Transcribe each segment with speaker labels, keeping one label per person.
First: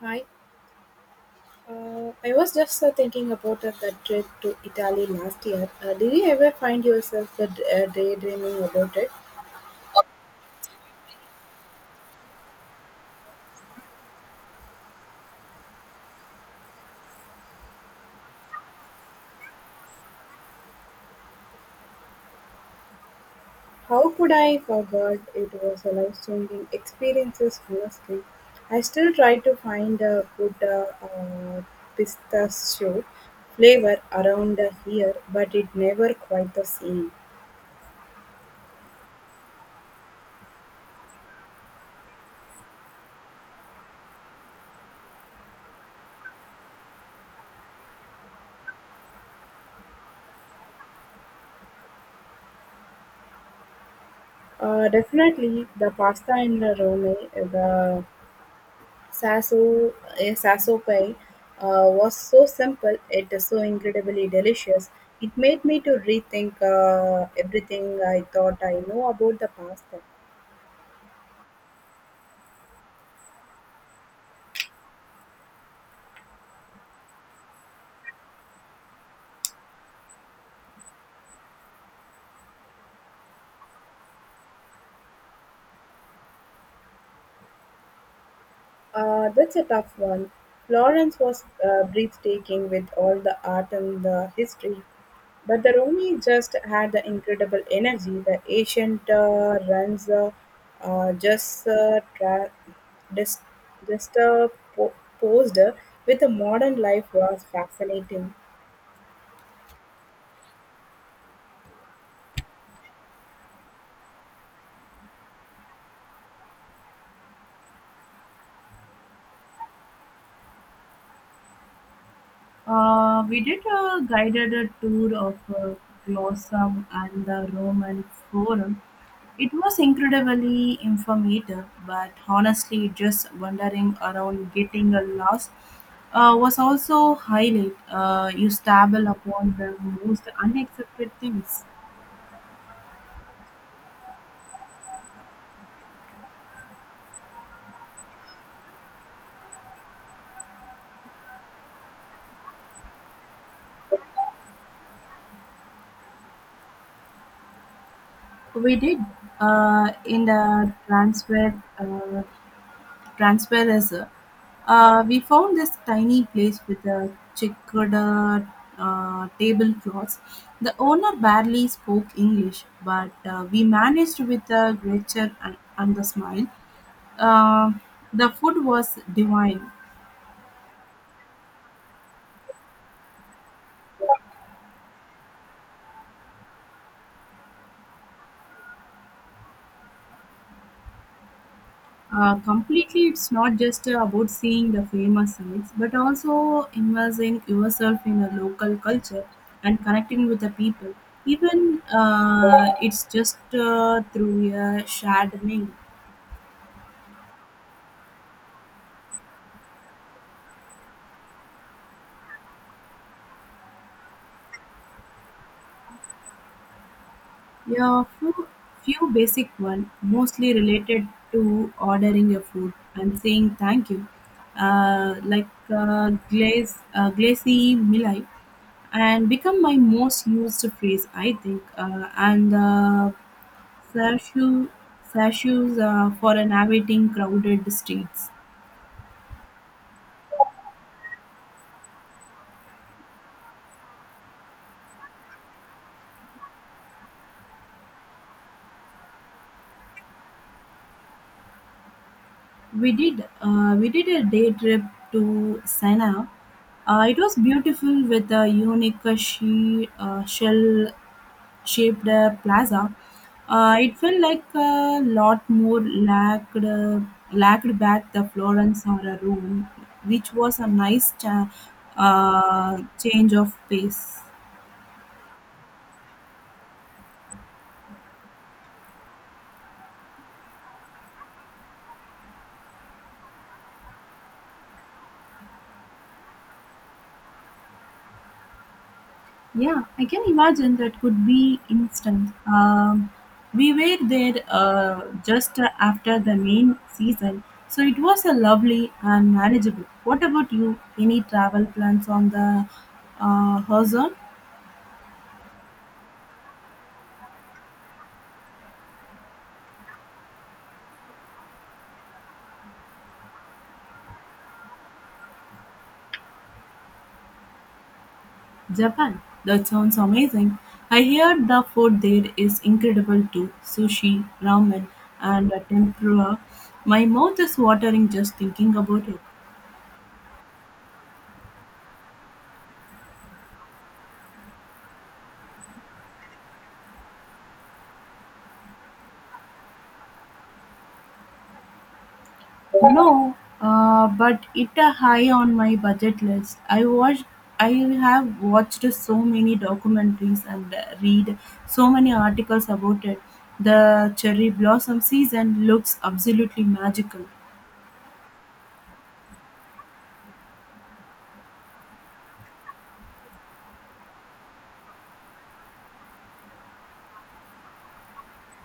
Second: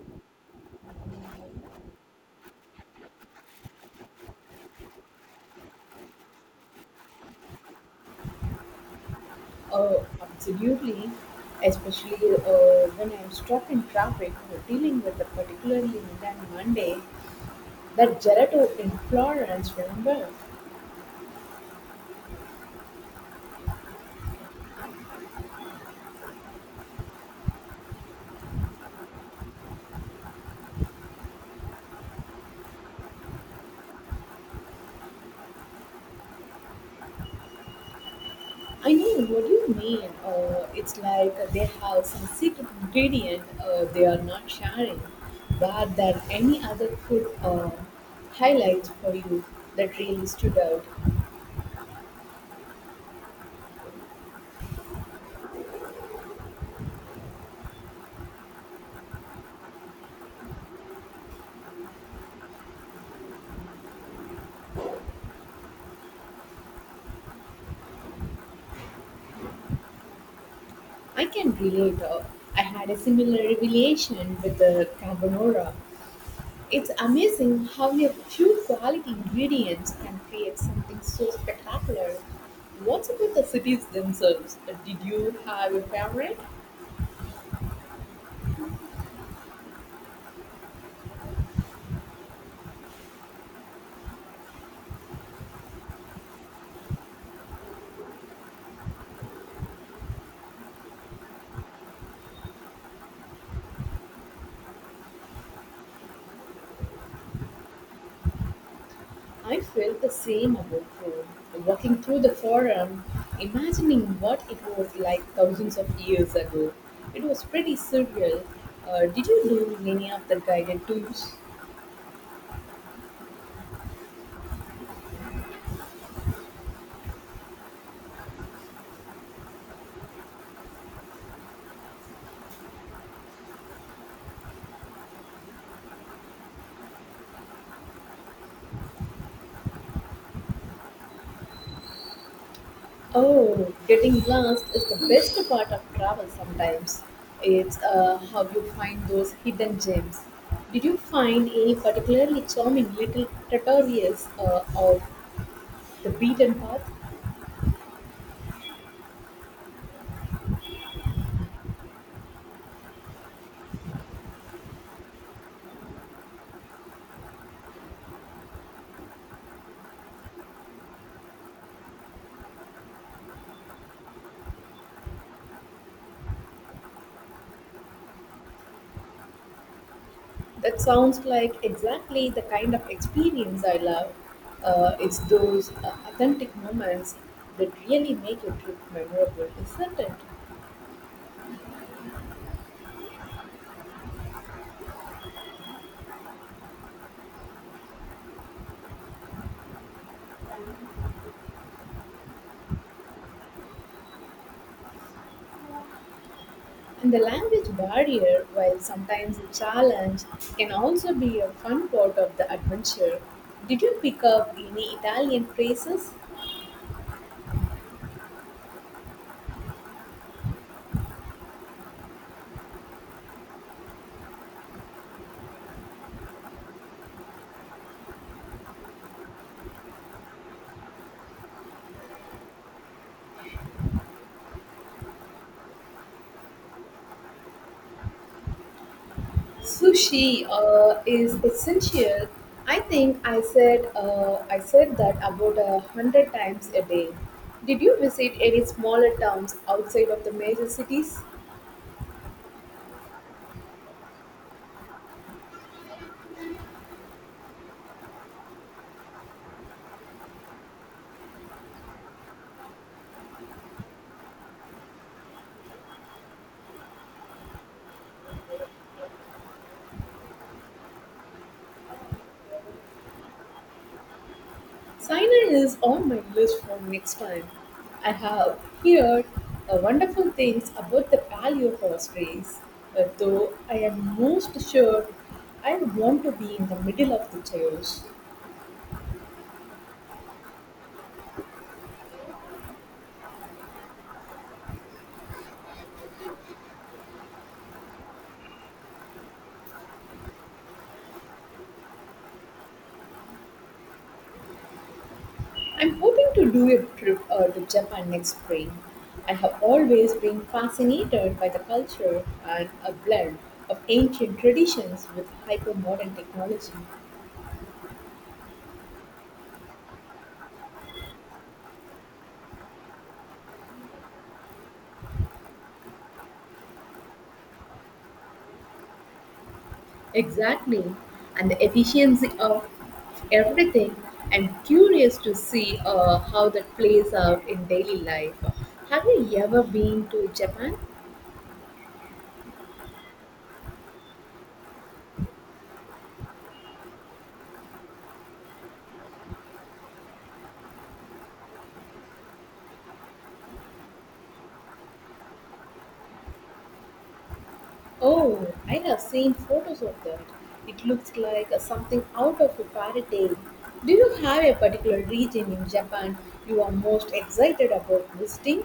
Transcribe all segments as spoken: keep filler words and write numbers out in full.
Speaker 1: Hi. Uh, I was just uh, thinking about uh, that trip to Italy last year. Uh, did you ever find yourself uh, d- uh, daydreaming about it?
Speaker 2: Uh, absolutely, especially uh, when I'm stuck in traffic or dealing with a particularly mundane Monday. That gelato in Florence, remember?
Speaker 1: How could I forget it was a life-changing experience, honestly? I still try to find a good uh, uh, pistachio flavor around uh, here, but it never quite the same.
Speaker 2: I know what you mean. Uh, it's like they have some secret ingredient uh, they are not sharing, but that any other food uh, highlights for you that really stood out.
Speaker 1: Uh, definitely the pasta in the Rome, the Sasso, a sasso pie uh, was so simple, it is so incredibly delicious. It made me to rethink uh, everything I thought I know about the pasta.
Speaker 2: I can relate. Uh, I had a similar revelation with the carbonara. It's amazing how a few quality ingredients can create something so spectacular. What about the cities themselves? Uh, Did you have a favorite?
Speaker 1: Uh, that's a tough one. Florence was uh, breathtaking with all the art and the history, but the Romy just had the incredible energy. The ancient uh, runs uh, uh, just uh, tra- dis- just uh, po- posed with the modern life was fascinating.
Speaker 2: I felt the same about Rome. Walking through the forum, imagining what it was like thousands of years ago, it was pretty surreal. Uh, did you do any of the guided tours?
Speaker 1: Uh, we did a guided uh, tour of uh, Glossum and the Roman Forum. It was incredibly informative, but honestly, just wandering around getting uh, lost uh, was also highlight. Uh, you stumble upon the most unexpected things.
Speaker 2: Oh, getting lost is the best part of travel sometimes. It's uh, how you find those hidden gems. Did you find any particularly charming little tutorials uh, of the beaten path?
Speaker 1: We did uh, in the transfer uh, transparency. Uh, we found this tiny place with a checkered uh, tablecloths. The owner barely spoke English, but uh, we managed with a gesture and, and the smile. Uh, the food was divine.
Speaker 2: That sounds like exactly the kind of experience I love. Uh, it's those uh, authentic moments that really make your trip memorable, isn't it?
Speaker 1: Uh, completely, it's not just uh, about seeing the famous sites, but also immersing yourself in the local culture and connecting with the people. Even uh, it's just uh, through a shared meal.
Speaker 2: And the language barrier, while sometimes a challenge, can also be a fun part of the adventure. Did you pick up any Italian phrases?
Speaker 1: Yeah, few, few basic one, mostly related to ordering your food and saying thank you, uh, like uh, glaze, uh, glazy milai, and become my most used phrase, I think, uh, and. Uh, Sashu, Sashu's uh, for navigating crowded streets.
Speaker 2: Sushi uh, is essential. I think I said uh, I said that about a hundred times a day. Did you visit any smaller towns outside of the major cities?
Speaker 1: We did uh, we did a day trip to Sena. Uh, it was beautiful with a unique uh, she, uh, shell shaped uh, plaza. Uh, it felt like a lot more lacked uh, lacked back the Florence or a Rome, which was a nice cha- uh, change of pace.
Speaker 2: Sinai is on my list for next time. I have heard uh, wonderful things about the paleo horse race, uh, though I am most sure I would want to be in the middle of the chaos.
Speaker 1: Yeah, I can imagine that could be instant. Um, we were there uh, just after the main season, so it was a lovely and manageable. What about you? Any travel plans on the uh, horizon?
Speaker 2: I'm hoping to do a trip uh, to Japan next spring. I have always been fascinated by the culture and a blend of ancient traditions with hyper modern technology.
Speaker 1: Japan. That sounds amazing. I hear the food there is incredible too. Sushi, ramen, and uh, tempura. My mouth is watering just thinking about it.
Speaker 2: Exactly. And the efficiency of everything. I'm curious to see uh, how that plays out in daily life. Have you ever been to Japan?
Speaker 1: No, uh, but it a high on my budget list. I watched, I have watched so many documentaries and read so many articles about it. The cherry blossom season looks absolutely magical.
Speaker 2: Oh, I have seen photos of that. It looks like uh, something out of a fairy tale. Do you have a particular region in Japan you are most excited about visiting?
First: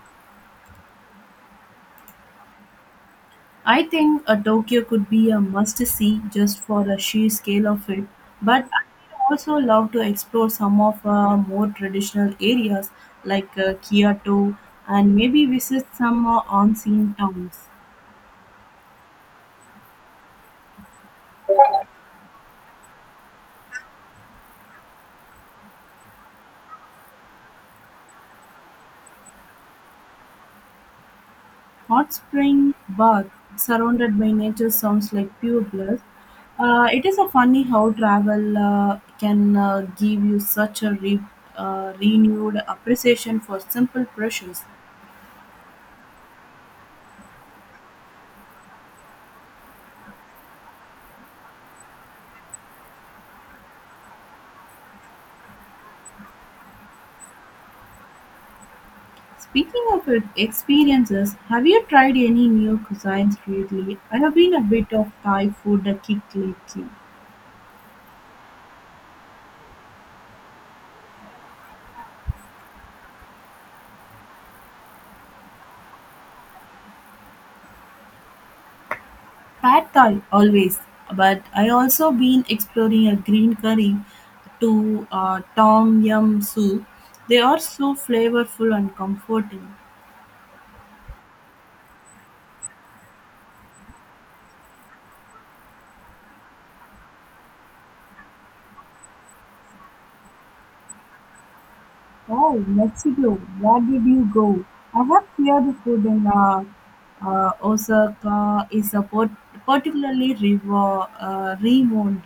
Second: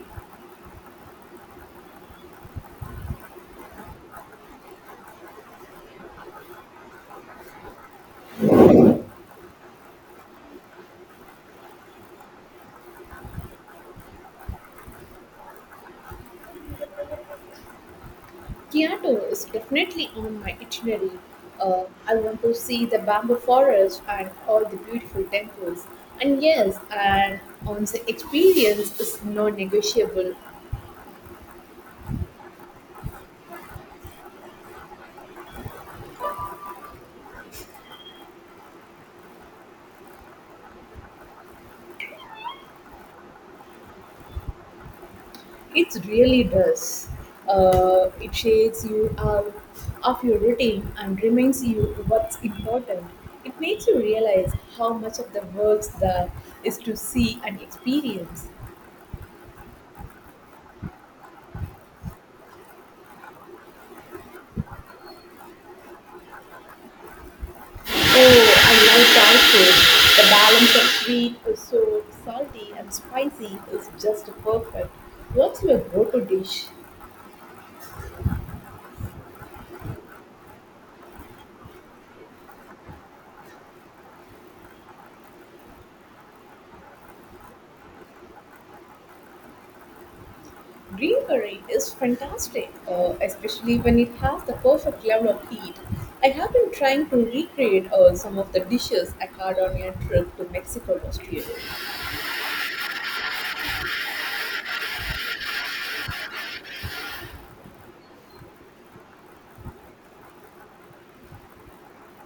Speaker 1: I think a Tokyo could be a must-see just for the sheer scale of it. But I would also love to explore some of uh, more traditional areas like uh, Kyoto and maybe visit some uh, on-scene towns.
Speaker 2: Kyoto is definitely on my itinerary. Uh, I want to see the bamboo forest and all the beautiful temples. And yes, an onsen experience is non negotiable.
Speaker 1: Hot spring bath surrounded by nature sounds like pure bliss. Uh, it is a funny how travel uh, can uh, give you such a re- uh, renewed appreciation for simple pleasures.
Speaker 2: It really does. Uh, it shakes you out of your routine and reminds you what's important. It makes you realize how much of the works there is to see and experience.
Speaker 1: Speaking of it- experiences, have you tried any new cuisines lately? I have been a bit of Thai food a kick lately.
Speaker 2: Oh, I love tacos. The balance of sweet, sour, salty, and spicy is just perfect. What's your go-to dish?
Speaker 1: Pad Thai always, but I also been exploring a green curry to uh, Tom Yum soup. They are so flavorful and comforting.
Speaker 2: Green curry is fantastic, uh, especially when it has the perfect level of heat. I have been trying to recreate uh, some of the dishes I had on a trip to Mexico last year.
Speaker 1: Oh, Mexico, where did you go? I have heard the food in uh, Uh, Osaka is a pot- particularly revo- uh, renowned.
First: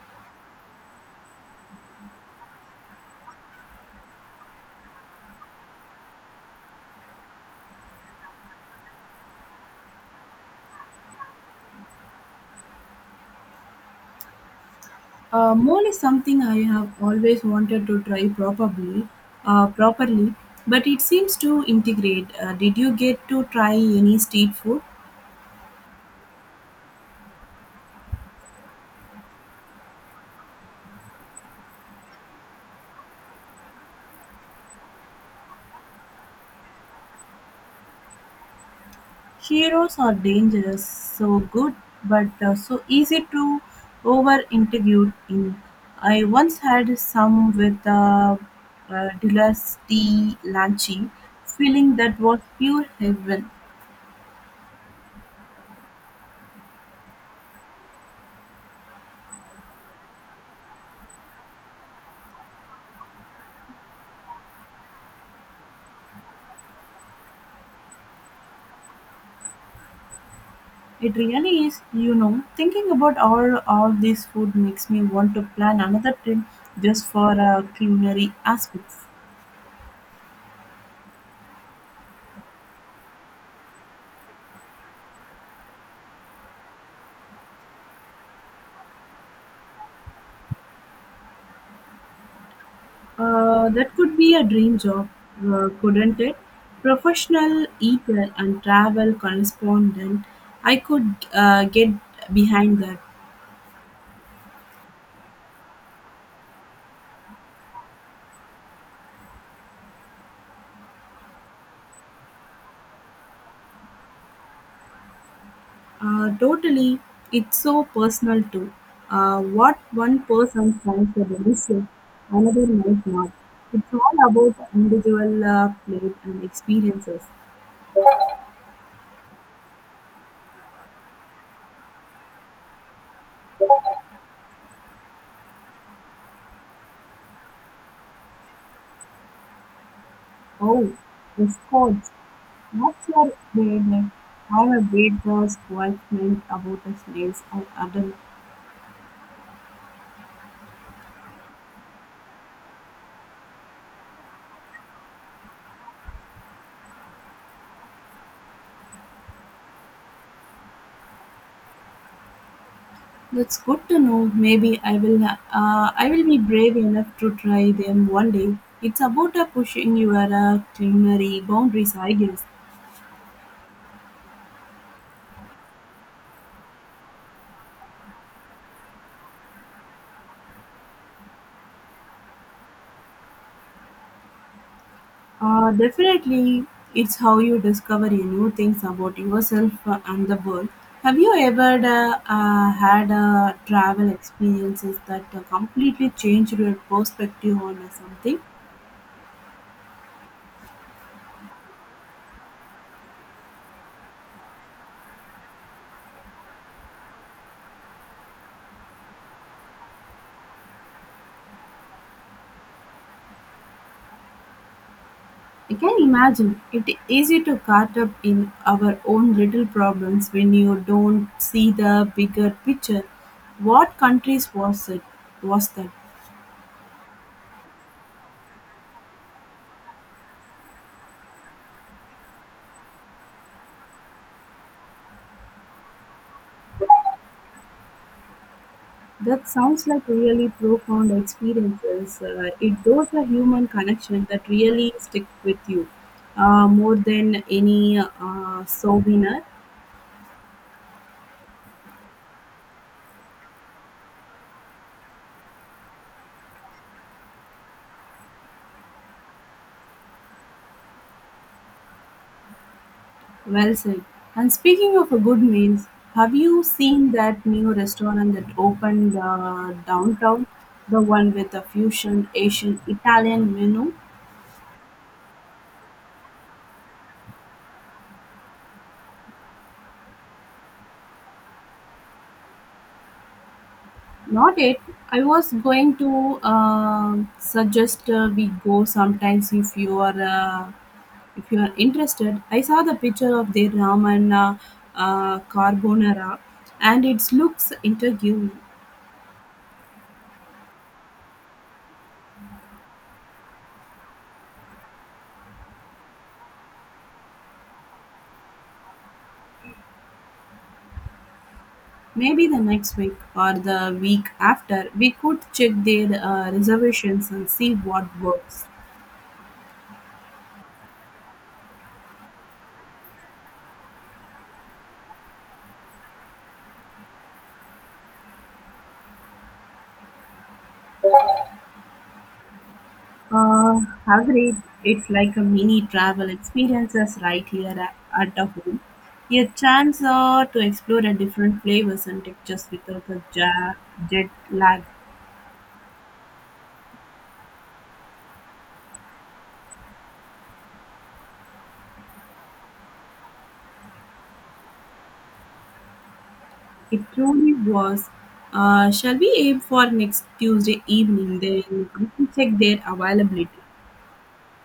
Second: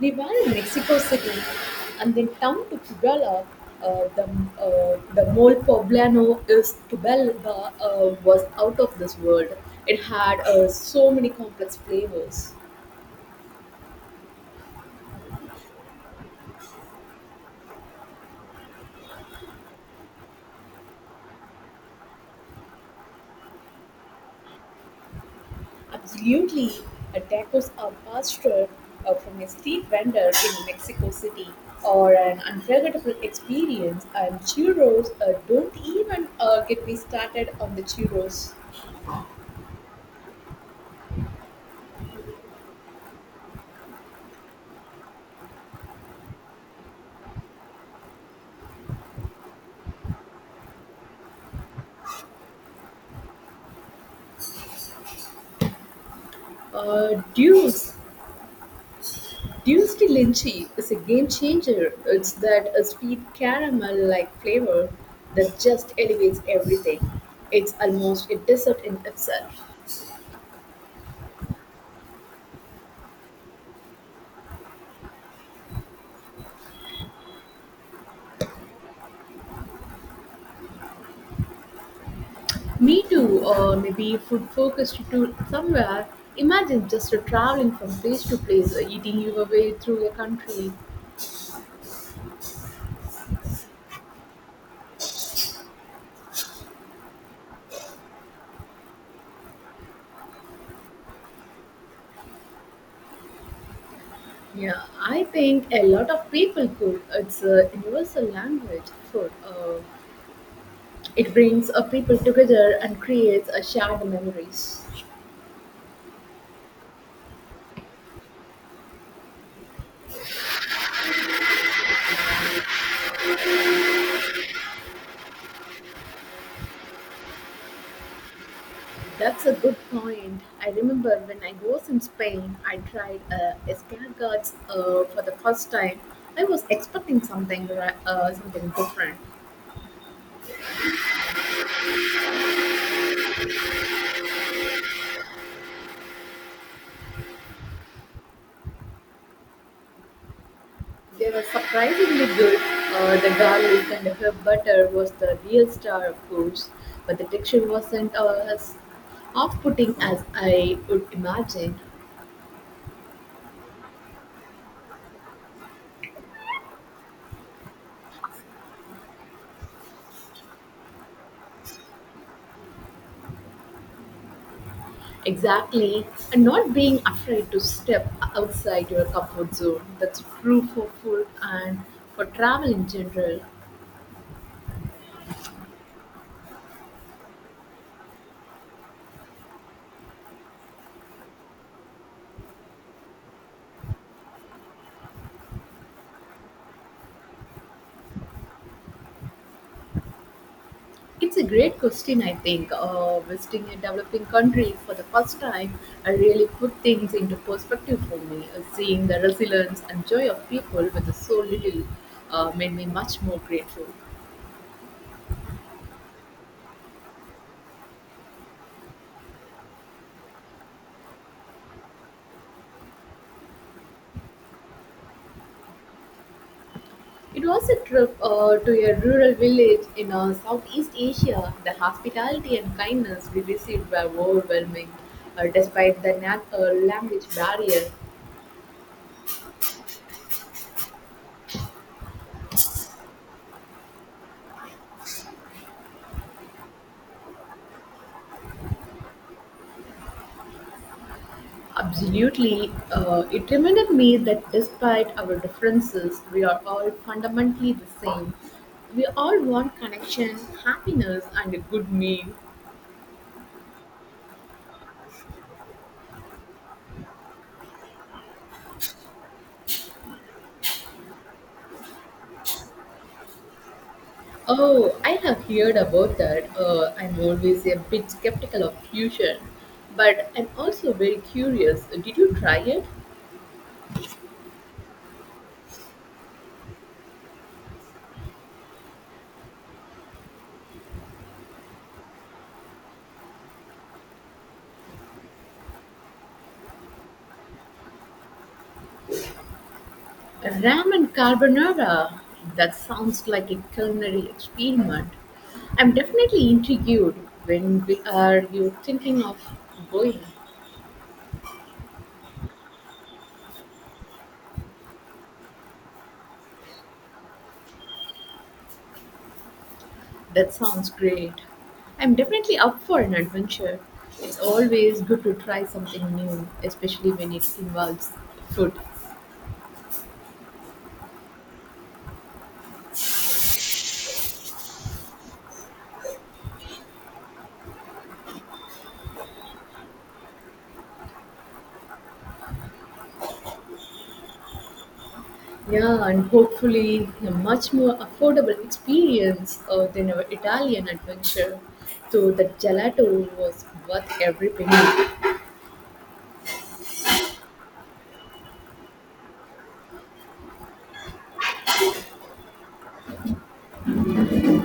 Speaker 2: They were in Mexico City and then down to Puebla. Uh, the uh, the mole poblano is Puebla uh, was out of this world. It had uh, so many complex flavors.
Speaker 1: Uh, mole is something I have always wanted to try probably, uh, properly, but it seems to integrate. Uh, did you get to try any street food?
Speaker 2: Absolutely, uh, tacos are pastor uh, from a street vendor in Mexico City or an unforgettable experience. And churros uh, don't even uh, get me started on the churros.
Speaker 1: Heroes are dangerous, so good, but uh, so easy to over integrate in. I once had some with uh, uh, Dilas tea lanchi, feeling that was pure heaven.
Speaker 2: Uh, dudes, Duisty Linchi is a game changer. It's that uh, sweet caramel-like flavor that just elevates everything. It's almost a dessert in itself.
Speaker 1: It really is, you know, thinking about all all this food makes me want to plan another trip just for uh, culinary aspects.
Speaker 2: Me too, or maybe food-focused to somewhere. Imagine just uh, traveling from place to place, uh, eating your way through a country.
Speaker 1: Uh, that could be a dream job, uh, couldn't it? Professional eater and travel correspondent. I could uh, get behind that.
Speaker 2: Yeah, I think a lot of people could. It's a universal language. For. Uh, it brings uh, people together and creates a shared memories.
Speaker 1: Uh, totally, it's so personal too. Uh, what one person finds a delicious, another might not. It's all about individual uh, plate and experiences.
Speaker 2: That's a good point. I remember when I was in Spain, I tried uh, escargots uh, for the first time. I was expecting something ra- uh, something different.
Speaker 1: Oh, the Scots! What's your bane? I've a bit those meant about the slaves and other.
Speaker 2: They were surprisingly good. Uh, the garlic and the herb butter was the real star, of course, but the texture wasn't uh, as off-putting as I would imagine.
Speaker 1: That's good to know. Maybe I will. Uh, I will be brave enough to try them one day. It's about uh, pushing your uh, culinary boundaries, I guess.
Speaker 2: Exactly, and not being afraid to step outside your comfort zone. That's true for food and for travel in general.
Speaker 1: Uh, definitely, it's how you discover your new things about yourself uh, and the world. Have you ever uh, uh, had uh, travel experiences that uh, completely changed your perspective on uh, something?
Speaker 2: It's a great question, I think. Uh, visiting a developing country for the first time uh, really put things into perspective for me. Uh, seeing the resilience and joy of people with so little uh, made me much more grateful.
Speaker 1: I can imagine it easy to caught up in our own little problems when you don't see the bigger picture. What countries was it? Was that?
Speaker 2: It was a trip uh, to a rural village in uh, Southeast Asia. The hospitality and kindness we received were overwhelming, uh, despite the nat- uh, language barrier.
Speaker 1: That sounds like really profound experiences. Uh, it those are human connections that really stick with you uh, more than any uh, souvenir.
Speaker 2: Absolutely. Uh, it reminded me that despite our differences, we are all fundamentally the same. We all want connection, happiness, and a good meal.
Speaker 1: Well said. And speaking of a good meals, have you seen that new restaurant that opened uh, downtown? The one with a fusion Asian Italian menu?
Speaker 2: Oh, I have heard about that. Uh, I'm always a bit skeptical of fusion, but I'm also very curious. Did you try it?
Speaker 1: Not it. I was going to uh, suggest uh, we go sometimes if you are. Uh, If you are interested, I saw the picture of their ramen uh, uh, carbonara and it looks intriguing.
Speaker 2: Ramen carbonara. That sounds like a culinary experiment. I'm definitely intrigued. When we are you thinking of going?
Speaker 1: Maybe the next week or the week after, we could check their uh, reservations and see what works.
Speaker 2: That sounds great. I'm definitely up for an adventure. It's always good to try something new, especially when it involves food.
Speaker 1: Uh, Agreed. It's like a mini travel experiences right here at, at a home. A chance uh, to explore a different flavors and textures without a ja- jet lag.
Speaker 2: Yeah, and hopefully a much more affordable experience uh, than our Italian adventure. So the gelato was worth every penny.
Speaker 1: It truly was. Uh, shall we aim for next Tuesday evening? Then I can check their availability.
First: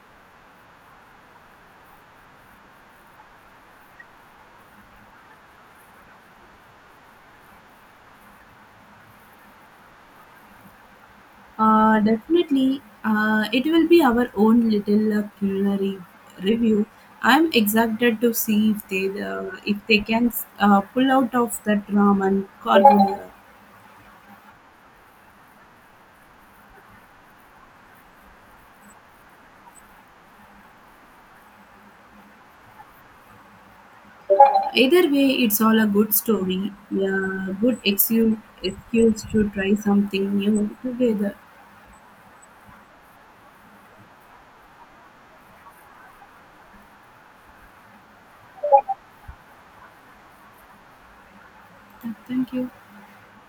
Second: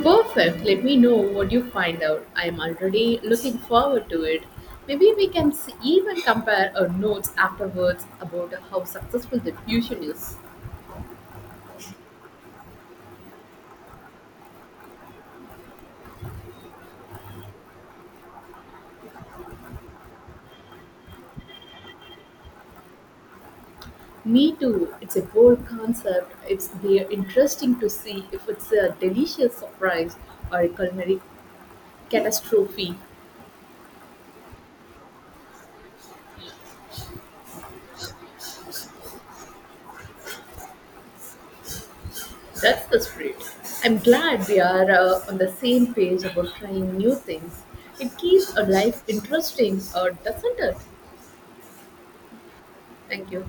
Speaker 2: Perfect. Let me know what you find out. I'm already looking forward to it. Maybe we can s- even compare our notes afterwards about how successful the fusion is.
Speaker 1: Uh, definitely, uh, it will be our own little uh, culinary review. I'm excited to see if they uh, if they can uh, pull out of that ramen carbonara.
Speaker 2: Me too. It's a bold concept. It's be interesting to see if it's a delicious surprise or a culinary catastrophe.
Speaker 1: Either way, it's all a good story. Yeah, good excuse excuse to try something new together.
Speaker 2: That's the spirit. I'm glad we are uh, on the same page about trying new things. It keeps our life interesting, or doesn't it?
Speaker 1: Thank you.
Speaker 2: Thank you.